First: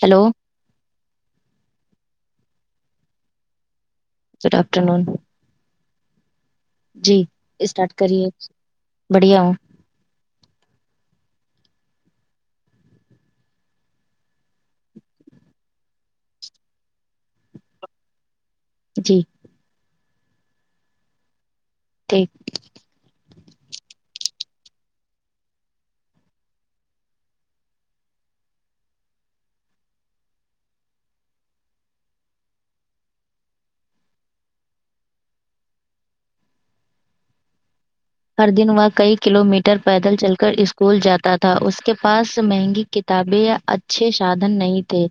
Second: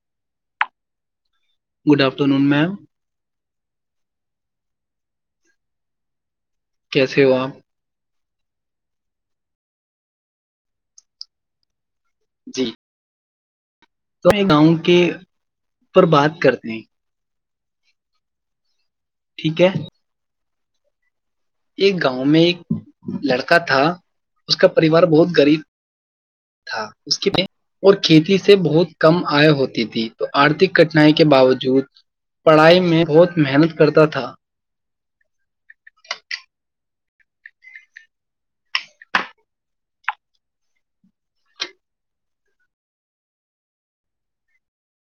Hello hello good afternoon ma'am good afternoon جی کیسے ہو آپ اسٹارٹ کریے بڑھیا ا جی تو گاؤں کے پر بات کرتے ہیں جی ٹھیک ہے ایک گاؤں ٹھیک میں ایک لڑکا تھا اس کا پریوار بہت گغریب تھا اس کی اور کھیتی سے بہت کم آئے ہوتی تھی تو آرتھک کٹنائی کے باوجود پڑھائی میں بہت محنت کرتا تھا ہر دن وہ کئی کلو میٹر پیدل چل کر اسکول جاتا تھا اس کے پاس مہنگی کتابیں یا اچھے سادھن نہیں تھے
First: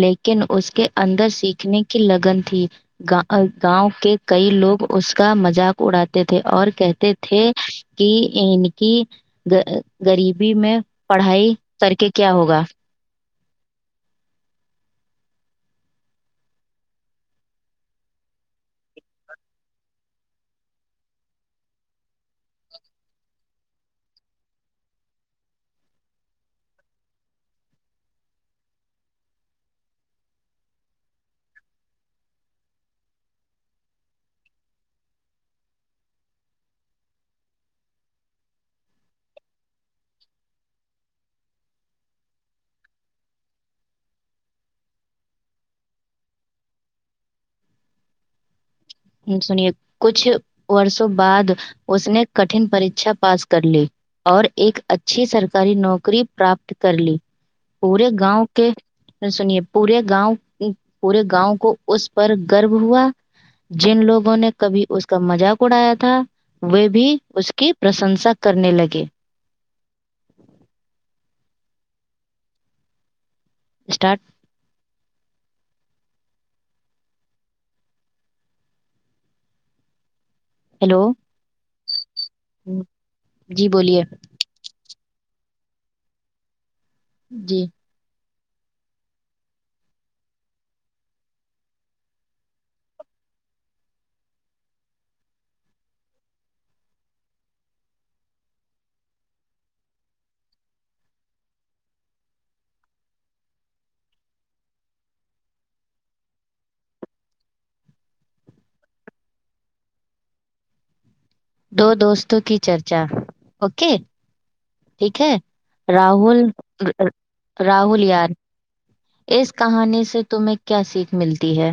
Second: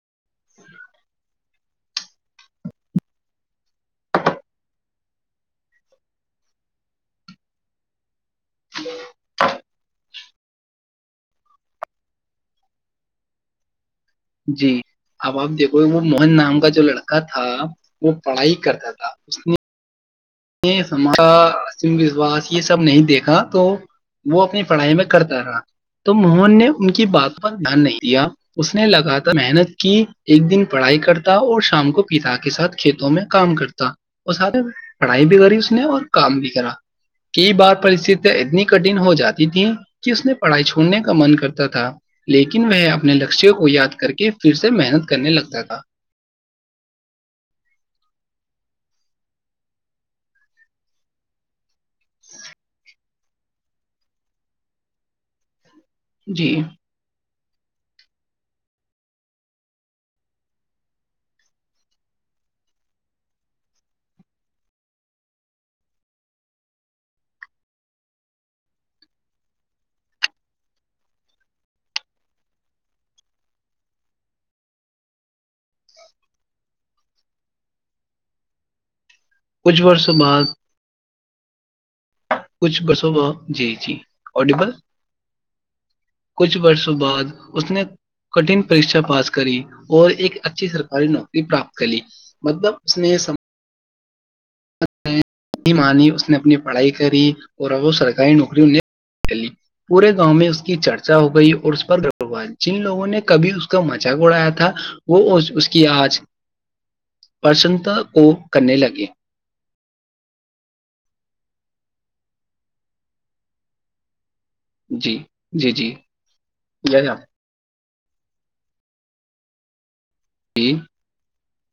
لیکن اس کے اندر سیکھنے کی لگن تھی گاؤں کے کئی لوگ اس کا مذاق اڑاتے تھے اور کہتے تھے کہ ان کی غریبی میں پڑھائی کر کے کیا ہوگا جی اب آپ دیکھو وہ موہن نام کا جو لڑکا تھا وہ پڑھائی کرتا تھا اس نے وشواس یہ سب نہیں دیکھا تو وہ اپنی پڑھائی میں کرتا رہا تو موہن نے ان کی بات پر دھیان نہیں دیا اس نے لگاتار محنت کی ایک دن پڑھائی کرتا اور شام کو پتا کے ساتھ کھیتوں میں کام کرتا اور پڑھائی بھی کری اس نے اور کام بھی کرا کئی بار پرستتیا اتنی کٹن ہو جاتی تھیں کہ اس نے پڑھائی چھوڑنے کا من کرتا تھا لیکن وہ اپنے لشوں کو یاد کر کے پھر سے محنت کرنے لگتا تھا سنیے کچھ وورسوں بعد اس نے کٹن پیھا پاس کر لی اور ایک اچھی سرک ساری نوکری جی پراپت کر لی پورے گاؤں کے سنیے پورے گاؤں پورے گاؤں کو اس پر گرب ہوا جن لوگوں نے کبھی اس کا مذاق اڑایا تھا وہ بھی اس کی پرشنسا کرنے لگے اسٹارٹ کچھ برسوں بعد ہیلو کچھ برسوں میں جی جی آڈیبل کچھ برس تو بعد جی اس نے کٹن پریشا پاس کری اور ایک اچھی سرکاری نوکری پراپت کری مطلب اس نے م اس نے اپنی پڑھائی کری اور ا وہ سرکاری نوکری ان کر لی پورے گاؤں میں اس کی چرچا ہو گئی اور اس پر گال جن لوگوں نے کبھی اس کا مزہق اڑایا تھا وہ اس کی آج پرسنتا کو کرنے لگے دو دوستوں کی چرچا اوکے جی ٹھیک ہے جی جی راہل جی راہل یار اس کہانی سے تمہیں کیا سیکھ ملتی ہے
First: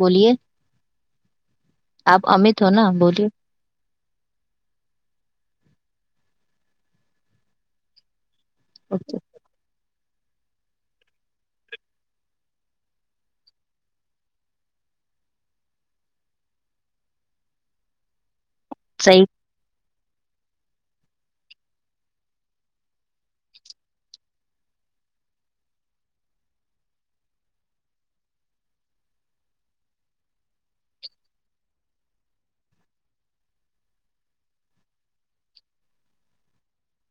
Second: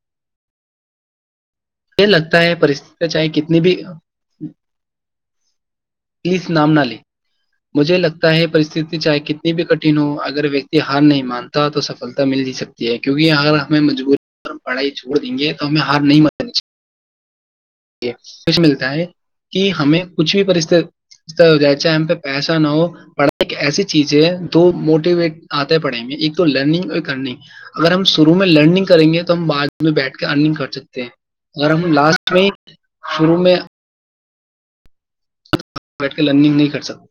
بولیے یہ آپ لگتا ہے امت ہو نا پرستیاں بولیے چاہے کتنی بھی ج پلیز نام نہ لے مجھے لگتا پرستھی اوکے چاہے کتنی بھی کٹ ہو اگر ویکتی ہار نہیں مانتا تو سفلتا مل ج سکتی ہے کیونکہ اگر ہمیں مجبوری پڑھائی چھوڑ دیں گے تو ہمیں ہار نہیں ماننی چ ج ملتا ہے صحیح کہ ہمیں کچھ بھی جائے چاہے ہم پہ پیسہ نہ ہو پڑھائی ایک ایسی چیز ہے دو موٹیویٹ آتا ہے پڑھیں گے ایک تو لرنگ اور ایک ارنگ اگر ہم شرو میں لرننگ کریں گے تو ہم بعد میں بیٹھ کے ارننگ کر سکتے ہیں اگر ہم لاسٹ میں شروع میں بیٹھ کے لننگ نہیں کر سکتا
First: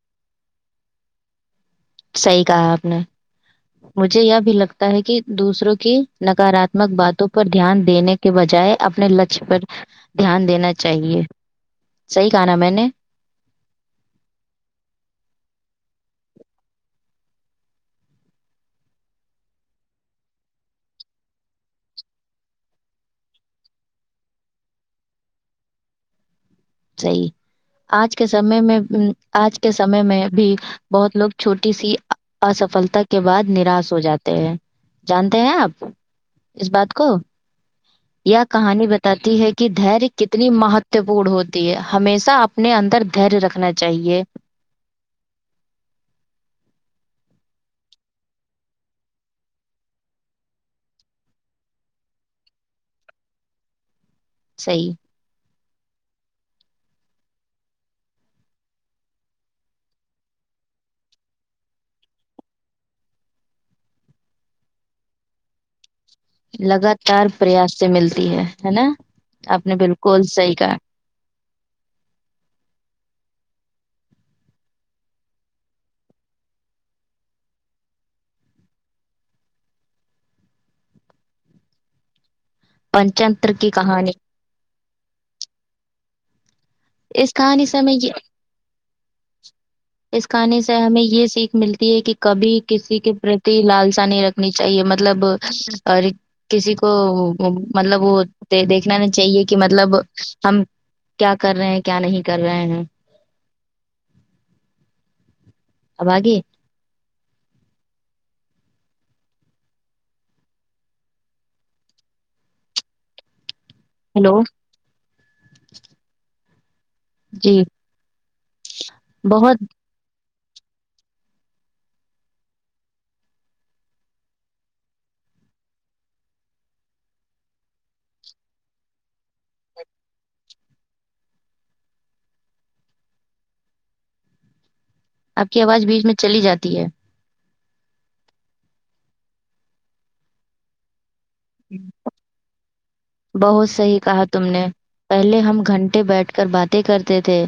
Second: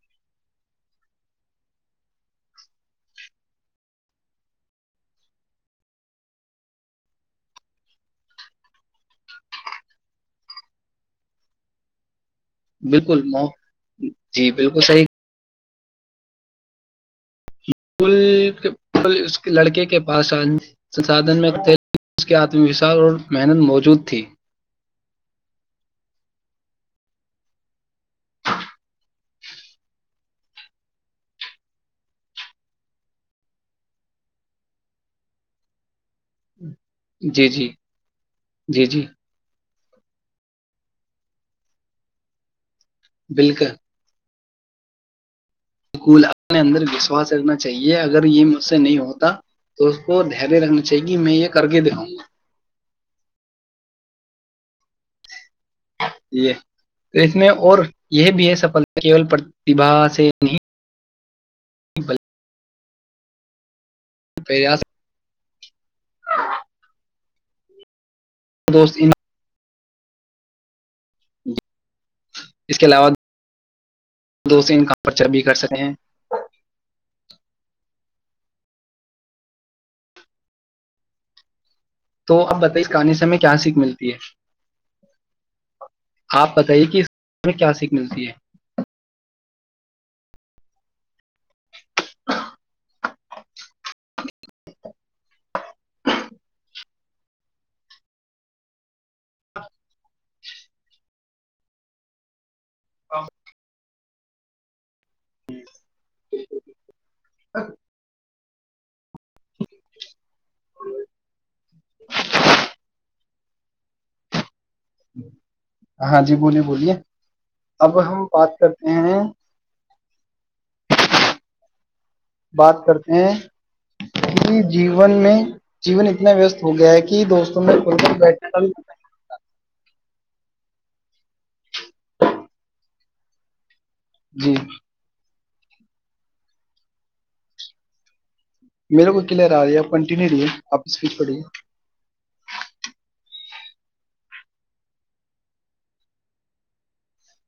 صحی کہا آپ نے مجھے یہ بھی لگتا ہے کہ دوسروں کی نکاراتمک باتوں پر دھیان دینے کے بجائے اپنے لچ پر دھیان دینا چاہیے صحیح کہا نا میں نے بالکل م جی بالکل صحیح پول اس لڑکے کے پاس سنسھن میں تھے اس کے آتم وشواس اور محنت موجود تھی صی آج کے سمے میں آج کے سمے میں بھی بہت لوگ چھوٹی سی افلتا کے بعد نراش ہو جاتے ہیں جانتے ہیں آپ اس بات کو جی جی جی کہانی جی بتاتی ہے کہ دھیر کتنی مہتو پورن ہوتی ہے ہمیشہ آپ اپنے اندر در رکھنا بالکل چاہیے بالکول اپنے اندر وشواس رکھنا چاہیے اگر یہ مجھ سے نہیں ہوتا تو اس کو دھیریہ رکھنا چاہیے کہ میں یہ کر کے داؤں گا صی یہ اس میں اور یہ بھی ہے سفلتا کیول پرتیبا سے نہیں پیاض لگاتار پریاس سے ملتا نا دوست ان آپ نے بالکل کول صحی کا اس کے علاوہ دو ان کا پرچہ بھی کر سکتے ہیں تو آپ بتائیے کہانانی سے ہمیں پنچتر کیا کی سیکھ کہانی ملتی ہے آپ بتائیے کہ اس میں کہانی کیا سے ہمیں سیکھ یہ ملتی ہے اس کہانی سے ہمیں یہ سیکھ ملتی ہے کہ کبھی کسی کے پرتی لالسا نہیں رکھنی چاہیے مطلب اور کسی کو مطلب وہ دیکھنا نہیں چاہیے کہ مطلب ہم کیا کر رہے ہیں کیا نہیں کر رہے ہیں ہاں اورے ہ رذبآآربب ہیلو ہاں جی بولیے بولیے جی اب ہم [unintelligible] بہت بات کرتے ہیں کہ جیون میں جیون اتنا ویستست ہو گیا ہے کہ دوستوں میں بیٹھ جی آپ کی آواز بیچ میں چلی جاتی ہے میرے کو کلیئر آ رہی ہے آپ کنٹینیو رہی کی پڑ بہت صحیح کہا تم نے پہلے ہم گھنٹے بیٹھ کر باتیں کرتے تھے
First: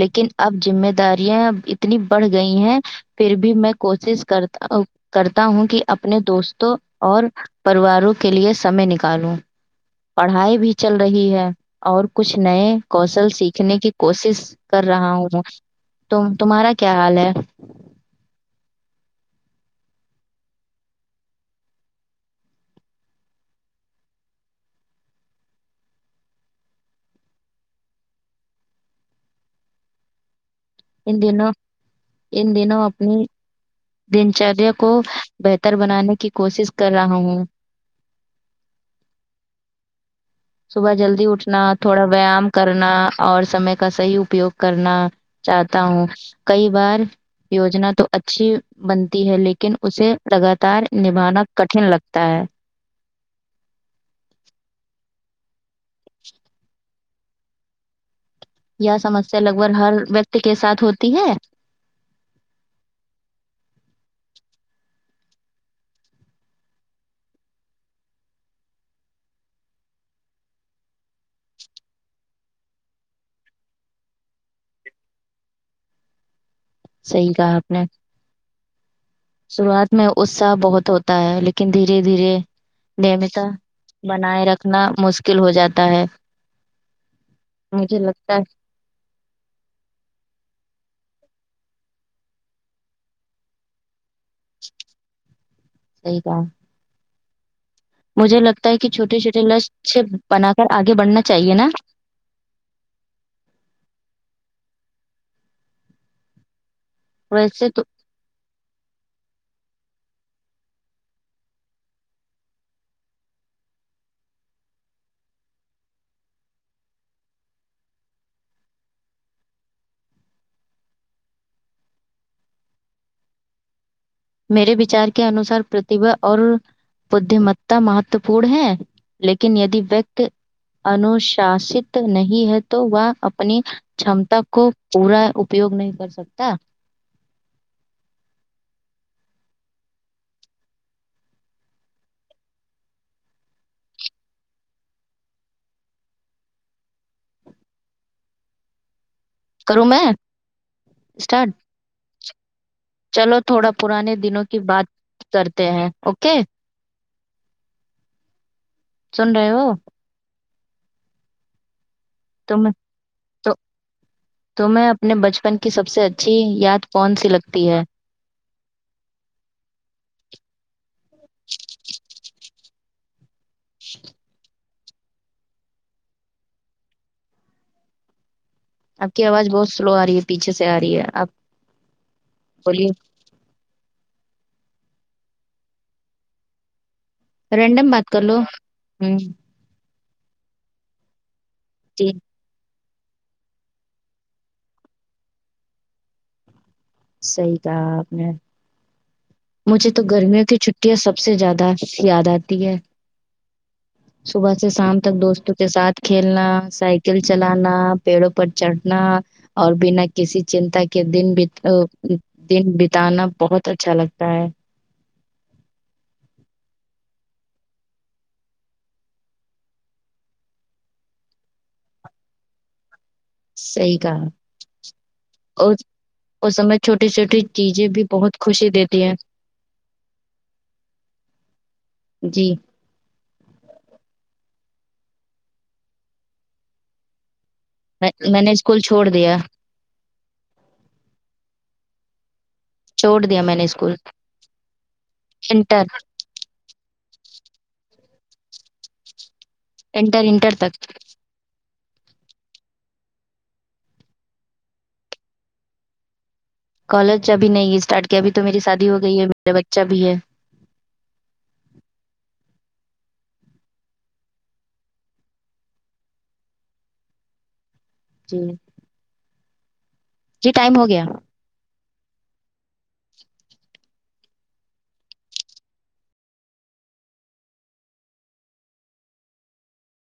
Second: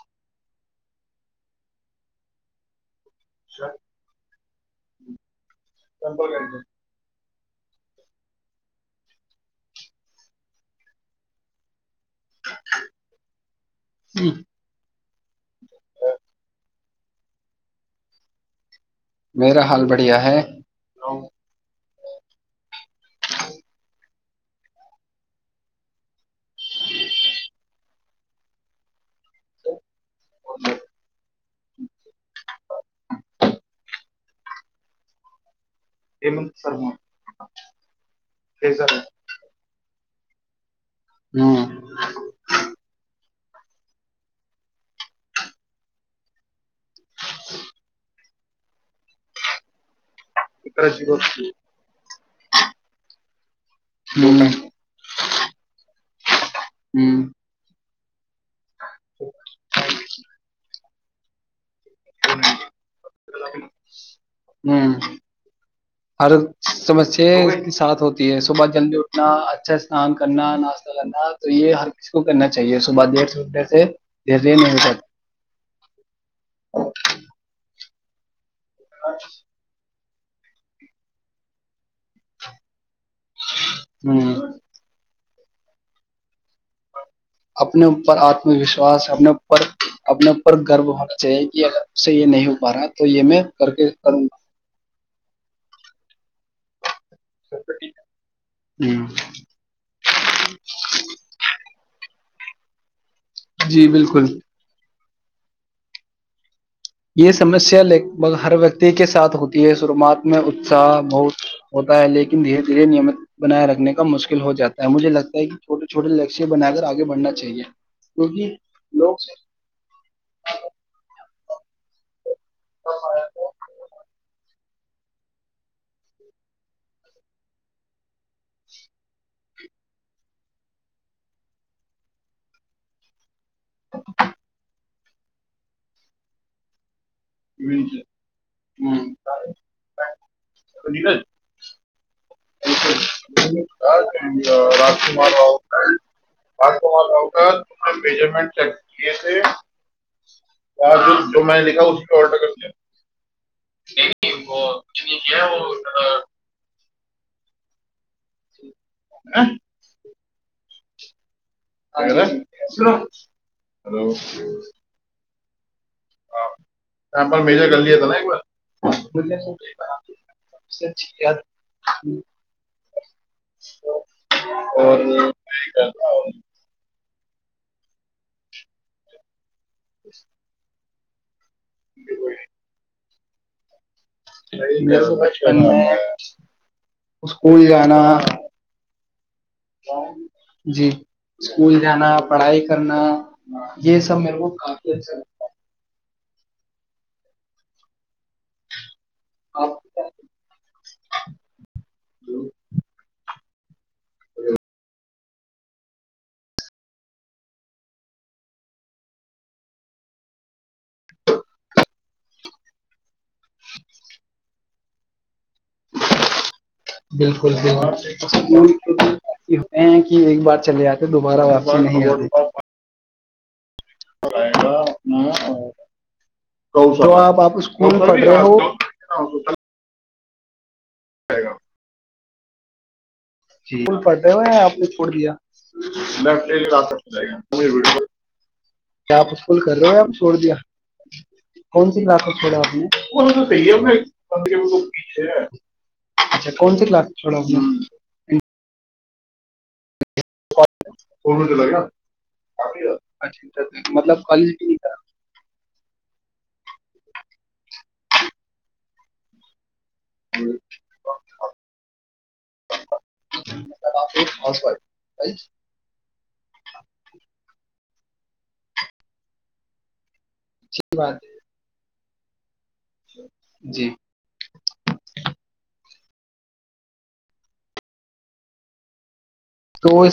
لیکن اب ذمہ داریاں اب اتنی بڑھ گئی ہیں پھر بھی میں کوشش کرتا کر ہوں کہ اپنے دوستوں اور پرریواروں کے لیے سمے نکالوں پڑھائی بھی چل رہی ہے اور کچھ نئے کوشل سیکھنے کی کوشش کر رہا ہوں تو تمہارا کیا حال ہے میرا حال بڑھیا ہے [inaudible] [inaudible] ان دنوں ان دنوں اپنی دن چریا کو بہ تر بنانے کی کوشش کر رہا ہوں صبح جلدی اٹھنا تھوڑا ویایام کرنا اور سمے کا صحیح اپیوگ کرنا چاہتا ہوں کئی بار یوجنا تو ا اچھی بنتی ہے لیکن اسے لگاتار نبھانا کٹھن لگتا ہے [inaudible] ہمم یہ سمسیا لگ بگ ہر ویکتی کے ساتھ ہوتی ت ہے ہمم ہر سمسیا کے ساتھ ہوتی ہے صبح جلدی اٹھنا اچھا اسنان کرنا ناشتہ کرنا تو یہ ہر کسی کو کرنا چاہیے صبح دیر سے اٹھنے سے در صحیح کہا آپ نے [unintelligible] شروعات میں اتصاہ بہت ہوتا ہے لیکن دھیرے دھیرے دمیتا ہوں بنائے رکھنا مشکل مشکل ہو جاتا ہے اپنے مجھے اوپر لگتا ہے اعطم وشواس اپنے اوپر اپنے اوپر گرو ہونا چاہیے سے یہ نہیں ہو پا رہا ہے تو یہ میں کر کے کروں صحیح کہا مجھے لگتا ہے کہ گا چھوٹے چھوٹے لچ بنا کر آگے بڑھنا چاہیئے نا جی بالکل یہ ویسے سمسیا لگ بھگ ہر ویکتی کے ساتھ ہوتی شروعات میں اتساہ بہت ہوتا ہے لیکن دھیرے دھیرے نیمت بنائے رکھنے کا مشکل ہو جاتا ہے مجھے لگتا ہے کہ چھوٹے چھوٹے لکیہ بنا کر آگے بڑھنا چاہیے کیونکہ لوگ تو میرے وچار کے انوسار پرتیبا اور بددیمتا مہتو پورن ہے لیکن یدی وت انشاست نہیں ہے تو وہ اپنی چمتا کو پورا اپیوگ نہیں کر سکتا [inaudible] [inaudible] [inaudible] کروں میں اسٹارٹ [unintelligible] چلو تھوڑا نہیں پرانے دنوں نہیں کی وہ بات نہیں کیا کرتے وہ ہیں اوکے سن رہے ہیں؟ ہو تم تو تمہیں اپنے [unintelligible] بچپن سب سے اچھی سیمپل یاد کون سی لگتی ہے بول سب سے اچھی یاد ت [unintelligible] ش [unintelligible] اور کر رہ [unintelligible] آپ کی آواز بہت [unintelligible] سلو آ رہی ہے پیچھے سے آ رہی ہے آپ کہ کوئی [unintelligible] بولی [unintelligible] م بچپن میں اسکول رینڈم جانا بات کر لو ہ جی اسکول جانا ٹھیک پڑھائی کرنا یہ سب میرے کو کافی اچھا لگتا ہے [unintelligible] صحی کہ آپ نے ہے۔ آپ کو مجھے تو کیا گرمیوں کی چھٹیاں سب سے زیادہ یاد آتی ہیں صبح سے شام تک دوست کے ساتھ کھیلنا سائیکل چلانا پیڑوں پر چڑھنا اور بنا کسی چنتا کے کہ دن دن بتانا بہت اچھا لگتا [inaudible] بالکل ہوتے ہیں کہ ایک بار چلے آتے دوبارہ واپسی نہیں آتے صحیح کہا گ اور اس سمے کو چھوٹی سو آپ چھوٹی آپ چیزیں اسکول بھی پڑھ بہت رہے ہو خوشی دیتی ہیں [unintelligible] آائے گا [unintelligible] جی [unintelligible] پل پٹے ہوئے آپ نے چھوڑ دیا [unintelligible] [unintelligible] کیا آپ دیا اسکول کر رہے ہو چھوڑ دیا کون سا [unintelligible] جی بات [unintelligible] چھوڑ دیا میں نے احی ہے اسکول بندے پیچ انٹر اچھا کون سی للا [unintelligible] تھوڑا اپنا [unintelligible] انٹر انٹر تک مطلبال تھا [unintelligible] کالج ابھی نہیں ہے اسٹارٹ کیا ابھی تو میری شادی ہو گئی ہے میرے ب ب چ بھیھی ہے [unintelligible] [inaudible] جی [unintelligible] جی ٹائم ہو گیا بات ہے جی [unintelligible] تو وہ [unintelligible]